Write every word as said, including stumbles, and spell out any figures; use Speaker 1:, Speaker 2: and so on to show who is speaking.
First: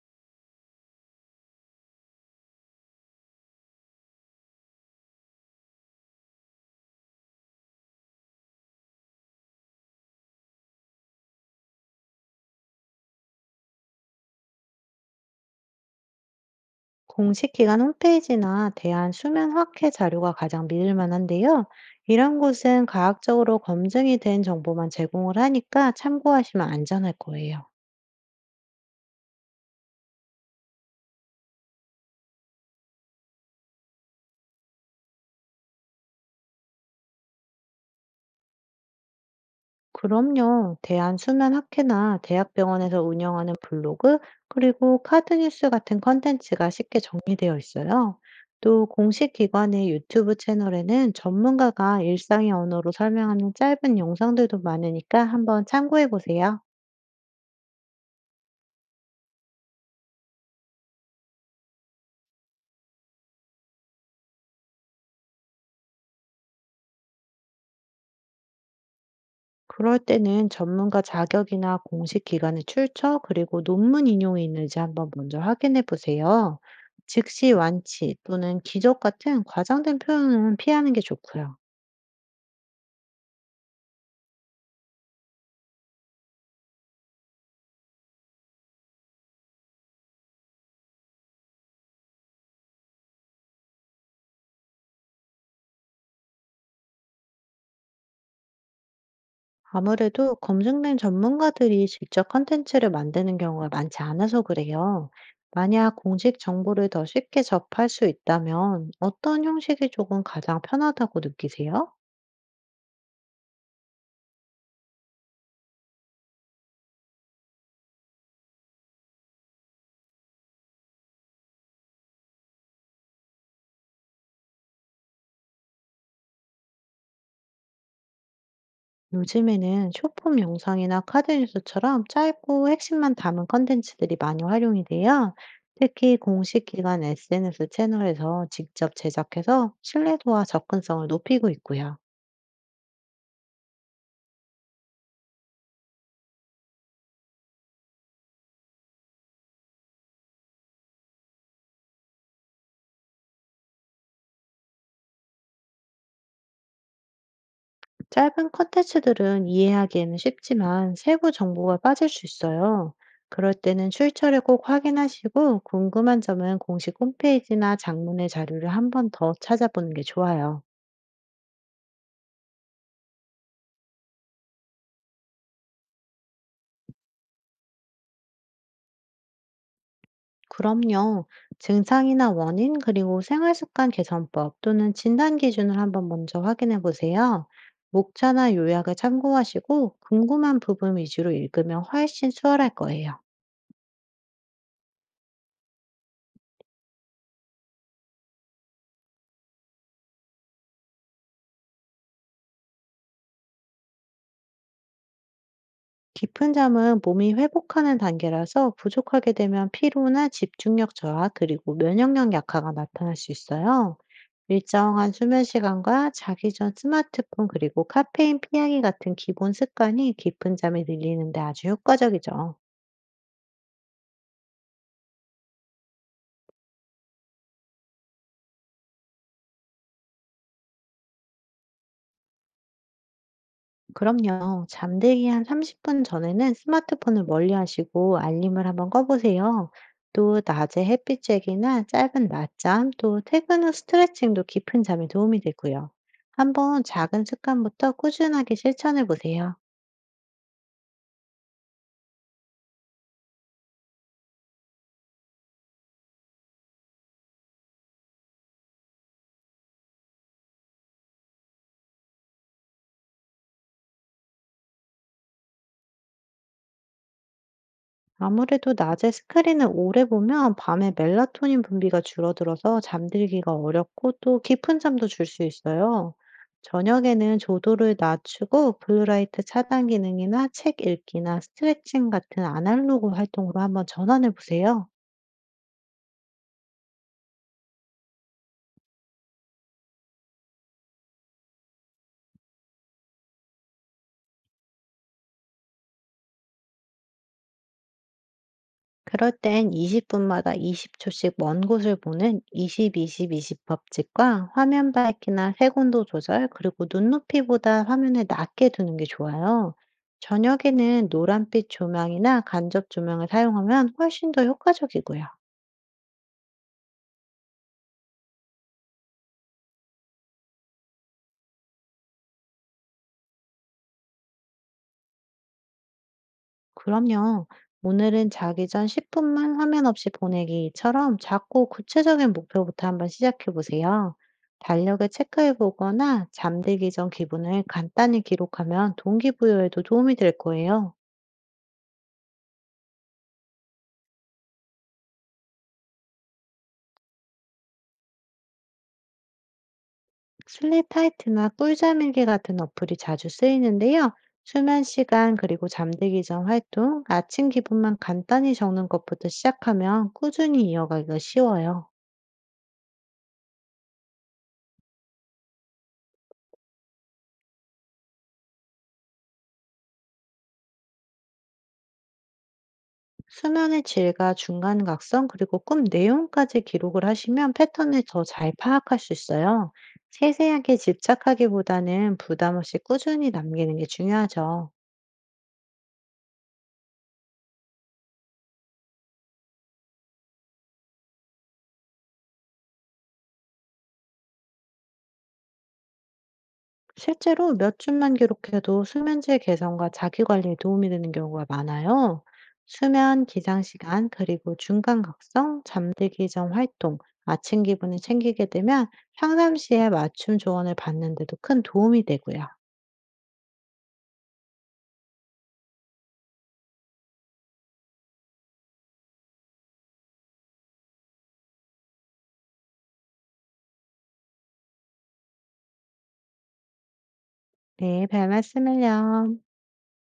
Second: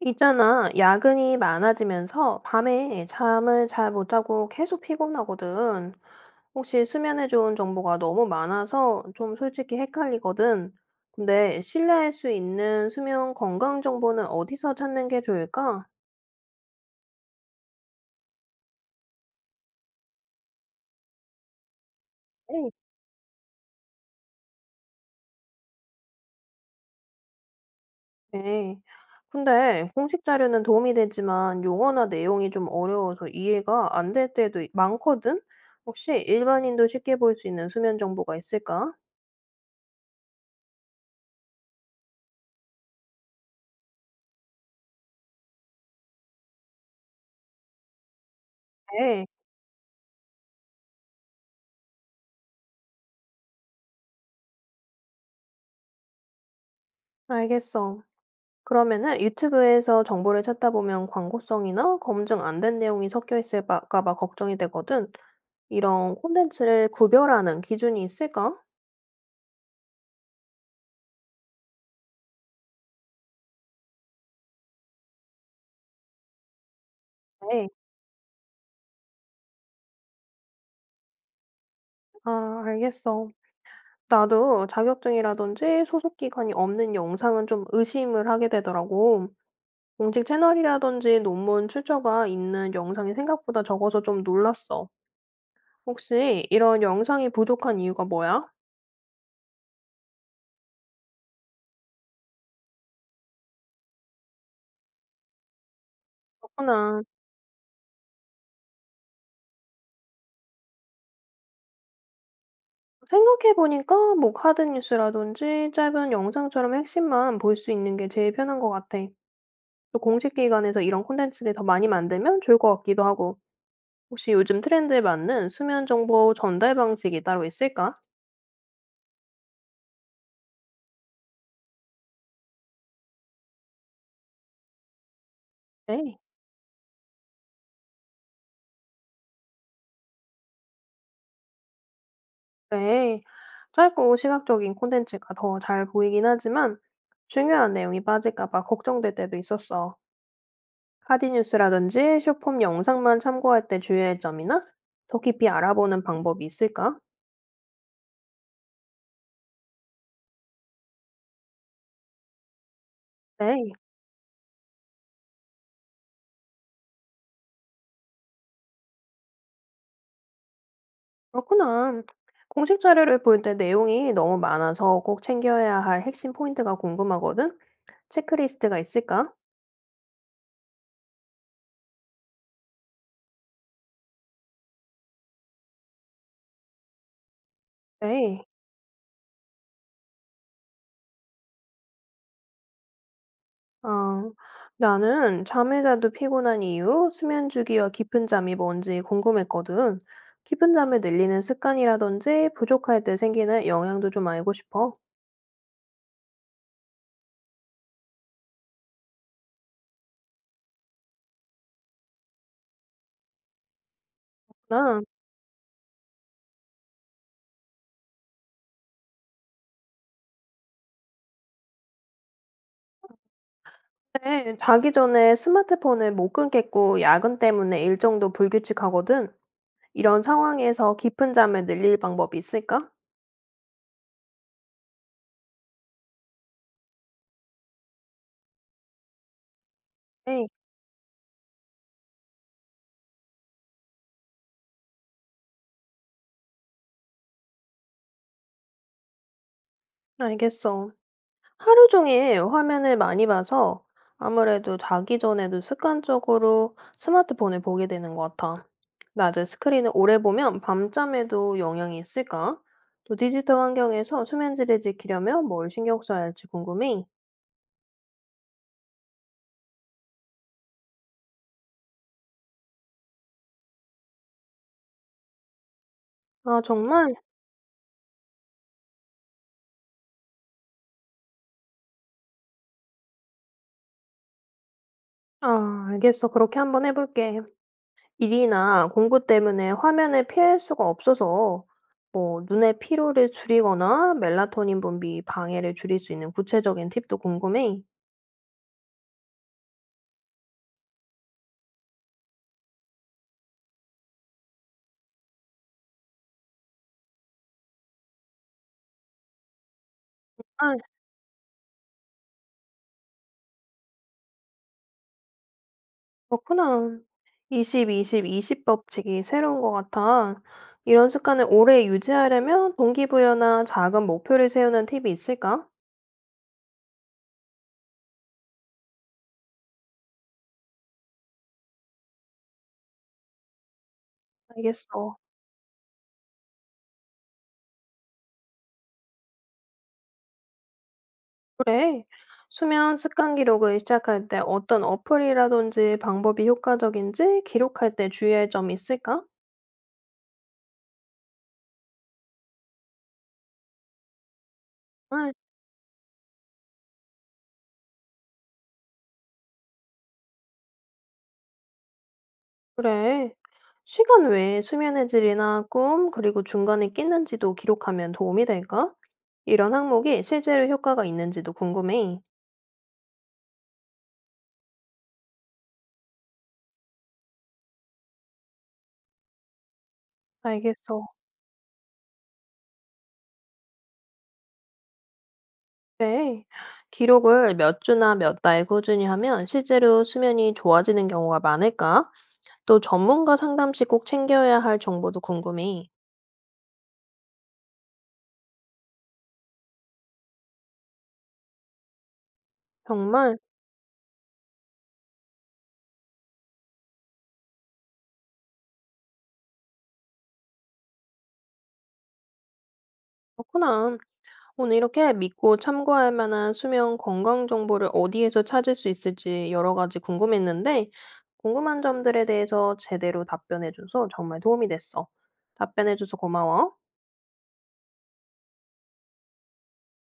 Speaker 1: 있잖아, 야근이 많아지면서 밤에 잠을 잘 못 자고 계속 피곤하거든. 혹시 수면에 좋은 정보가 너무 많아서 좀 솔직히 헷갈리거든. 근데 신뢰할 수 있는 수면 건강 정보는 어디서 찾는 게 좋을까?
Speaker 2: 공식 기관 홈페이지나 대한수면학회 자료가 가장 믿을 만한데요. 이런
Speaker 1: 네.
Speaker 2: 곳은 과학적으로 검증이 된 정보만 제공을 하니까 참고하시면 안전할 거예요.
Speaker 1: 네. 근데 공식 자료는 도움이 되지만 용어나 내용이 좀 어려워서 이해가 안 될 때도 많거든? 혹시 일반인도 쉽게 볼 수 있는 수면 정보가 있을까?
Speaker 2: 그럼요. 대한수면학회나 대학병원에서 운영하는 블로그, 그리고 카드뉴스 같은 컨텐츠가 쉽게 정리되어 있어요. 또
Speaker 1: 네,
Speaker 2: 공식 기관의 유튜브 채널에는 전문가가 일상의 언어로 설명하는 짧은 영상들도 많으니까 한번 참고해 보세요.
Speaker 1: 알겠어. 그러면은 유튜브에서 정보를 찾다 보면 광고성이나 검증 안된 내용이 섞여 있을까 봐 걱정이 되거든. 이런 콘텐츠를 구별하는 기준이 있을까?
Speaker 2: 그럴 때는 전문가 자격이나 공식 기관의 출처, 그리고 논문 인용이 있는지 한번 먼저 확인해 보세요. 즉시
Speaker 1: 네.
Speaker 2: 완치 또는 기적 같은 과장된 표현은 피하는 게 좋고요.
Speaker 1: 아, 알겠어. 나도 자격증이라든지 소속 기관이 없는 영상은 좀 의심을 하게 되더라고. 공식 채널이라든지 논문 출처가 있는 영상이 생각보다 적어서 좀 놀랐어. 혹시 이런 영상이 부족한 이유가 뭐야?
Speaker 2: 아무래도 검증된 전문가들이 직접 컨텐츠를 만드는 경우가 많지 않아서 그래요. 만약 공식 정보를
Speaker 1: 그렇구나.
Speaker 2: 더 쉽게 접할 수 있다면 어떤 형식이 조금 가장 편하다고 느끼세요?
Speaker 1: 생각해 보니까 뭐 카드 뉴스라든지 짧은 영상처럼 핵심만 볼 수 있는 게 제일 편한 것 같아. 또 공식 기관에서 이런 콘텐츠를 더 많이 만들면 좋을 것 같기도 하고. 혹시 요즘 트렌드에 맞는 수면 정보 전달 방식이 따로 있을까?
Speaker 2: 요즘에는 쇼폼 영상이나 카드 뉴스처럼 짧고 핵심만 담은 컨텐츠들이 많이 활용이 돼요. 특히
Speaker 1: 에이,
Speaker 2: 공식 기관 에스엔에스 채널에서 직접 제작해서 신뢰도와 접근성을 높이고 있고요.
Speaker 1: 그래. 짧고 시각적인 콘텐츠가 더 잘 보이긴 하지만 중요한 내용이 빠질까 봐 걱정될 때도 있었어. 카드 뉴스라든지 쇼폼 영상만 참고할 때 주의할 점이나 더 깊이 알아보는 방법이 있을까?
Speaker 2: 짧은 컨텐츠들은 이해하기에는 쉽지만 세부 정보가 빠질 수 있어요. 그럴
Speaker 1: 네.
Speaker 2: 때는 출처를 꼭 확인하시고 궁금한 점은 공식 홈페이지나 장문의 자료를 한 번 더 찾아보는 게 좋아요.
Speaker 1: 그렇구나. 공식 자료를 볼 때 내용이 너무 많아서 꼭 챙겨야 할 핵심 포인트가 궁금하거든? 체크리스트가 있을까?
Speaker 2: 그럼요. 증상이나 원인, 그리고 생활습관 개선법 또는 진단 기준을 한번 먼저 확인해 보세요.
Speaker 1: 네.
Speaker 2: 목차나 요약을 참고하시고 궁금한 부분 위주로 읽으면 훨씬 수월할 거예요.
Speaker 1: 어, 나는 잠을 자도 피곤한 이유, 수면 주기와 깊은 잠이 뭔지 궁금했거든. 깊은 잠을 늘리는 습관이라든지 부족할 때 생기는 영향도 좀 알고 싶어.
Speaker 2: 깊은 잠은 몸이 회복하는 단계라서 부족하게 되면 피로나 집중력 저하, 그리고 면역력 약화가 나타날 수 있어요.
Speaker 1: 나
Speaker 2: 일정한 수면 시간과 자기 전 스마트폰, 그리고 카페인 피하기 같은 기본 습관이 깊은 잠을 늘리는데 아주 효과적이죠.
Speaker 1: 근데 자기 전에 스마트폰을 못 끊겠고 야근 때문에 일정도 불규칙하거든. 이런 상황에서 깊은 잠을 늘릴 방법이 있을까?
Speaker 2: 그럼요. 잠들기 한 삼십 분 전에는 스마트폰을 멀리 하시고 알림을 한번 꺼보세요. 또
Speaker 1: 네.
Speaker 2: 낮에 햇빛 쬐기나 짧은 낮잠, 또 퇴근 후 스트레칭도 깊은 잠에 도움이 되고요. 한번 작은 습관부터 꾸준하게 실천해 보세요.
Speaker 1: 알겠어. 하루 종일 화면을 많이 봐서 아무래도 자기 전에도 습관적으로 스마트폰을 보게 되는 것 같아. 낮에 스크린을 오래 보면 밤잠에도 영향이 있을까? 또 디지털 환경에서 수면질을 지키려면 뭘 신경 써야 할지 궁금해.
Speaker 2: 아무래도 낮에 스크린을 오래 보면 밤에 멜라토닌 분비가 줄어들어서 잠들기가 어렵고 또 깊은 잠도 줄 수 있어요.
Speaker 1: 아, 정말?
Speaker 2: 저녁에는 조도를 낮추고 블루라이트 차단 기능이나 책 읽기나 스트레칭 같은 아날로그 활동으로 한번 전환해 보세요.
Speaker 1: 아, 알겠어. 그렇게 한번 해볼게. 일이나 공부 때문에 화면을 피할 수가 없어서 뭐 눈의 피로를 줄이거나 멜라토닌 분비 방해를 줄일 수 있는 구체적인 팁도 궁금해.
Speaker 2: 그럴 땐 이십 분마다 이십 초씩 먼 곳을 보는 20-20-20 법칙과 화면 밝기나 색온도 조절, 그리고 눈높이보다 화면을 낮게 두는 게 좋아요.
Speaker 1: 아
Speaker 2: 저녁에는 노란빛 조명이나 간접 조명을 사용하면 훨씬 더 효과적이고요.
Speaker 1: 그렇구나. 이십, 이십, 이십 법칙이 새로운 것 같아. 이런 습관을 오래 유지하려면 동기부여나 작은 목표를 세우는 팁이 있을까?
Speaker 2: 그럼요. 오늘은 자기 전 십 분만 화면 없이 보내기처럼 작고 구체적인 목표부터 한번 시작해 보세요. 달력을
Speaker 1: 알겠어.
Speaker 2: 체크해 보거나 잠들기 전 기분을 간단히 기록하면 동기부여에도 도움이 될 거예요.
Speaker 1: 그래. 수면 습관 기록을 시작할 때 어떤 어플이라든지 방법이 효과적인지 기록할 때 주의할 점이 있을까?
Speaker 2: 슬립타이트나 꿀잠일기 같은 어플이 자주 쓰이는데요. 수면
Speaker 1: 아
Speaker 2: 시간 그리고 잠들기 전 활동, 아침 기분만 간단히 적는 것부터 시작하면 꾸준히 이어가기가 쉬워요.
Speaker 1: 그래. 시간 외에 수면의 질이나 꿈, 그리고 중간에 끼는지도 기록하면 도움이 될까? 이런 항목이 실제로 효과가 있는지도 궁금해.
Speaker 2: 수면의 질과 중간각성 그리고 꿈 내용까지 기록을 하시면 패턴을 더 잘 파악할 수 있어요. 세세하게
Speaker 1: 알겠어.
Speaker 2: 집착하기보다는 부담 없이 꾸준히 남기는 게 중요하죠.
Speaker 1: 네. 기록을 몇 주나 몇 달 꾸준히 하면 실제로 수면이 좋아지는 경우가 많을까? 또 전문가 상담 시 꼭 챙겨야 할 정보도 궁금해.
Speaker 2: 실제로 몇 줌만 기록해도 수면질 개선과 자기관리에 도움이 되는 경우가 많아요. 수면,
Speaker 1: 정말
Speaker 2: 기상시간, 그리고 중간각성, 잠들기 전 활동, 아침 기분을 챙기게 되면 평상시에 맞춤 조언을 받는데도 큰 도움이 되고요.
Speaker 1: 그렇구나. 오늘 이렇게 믿고 참고할 만한 수면 건강 정보를 어디에서 찾을 수 있을지 여러 가지 궁금했는데, 궁금한 점들에 대해서 제대로 답변해줘서 정말 도움이 됐어. 답변해줘서 고마워.
Speaker 2: 네, 별 말씀을요.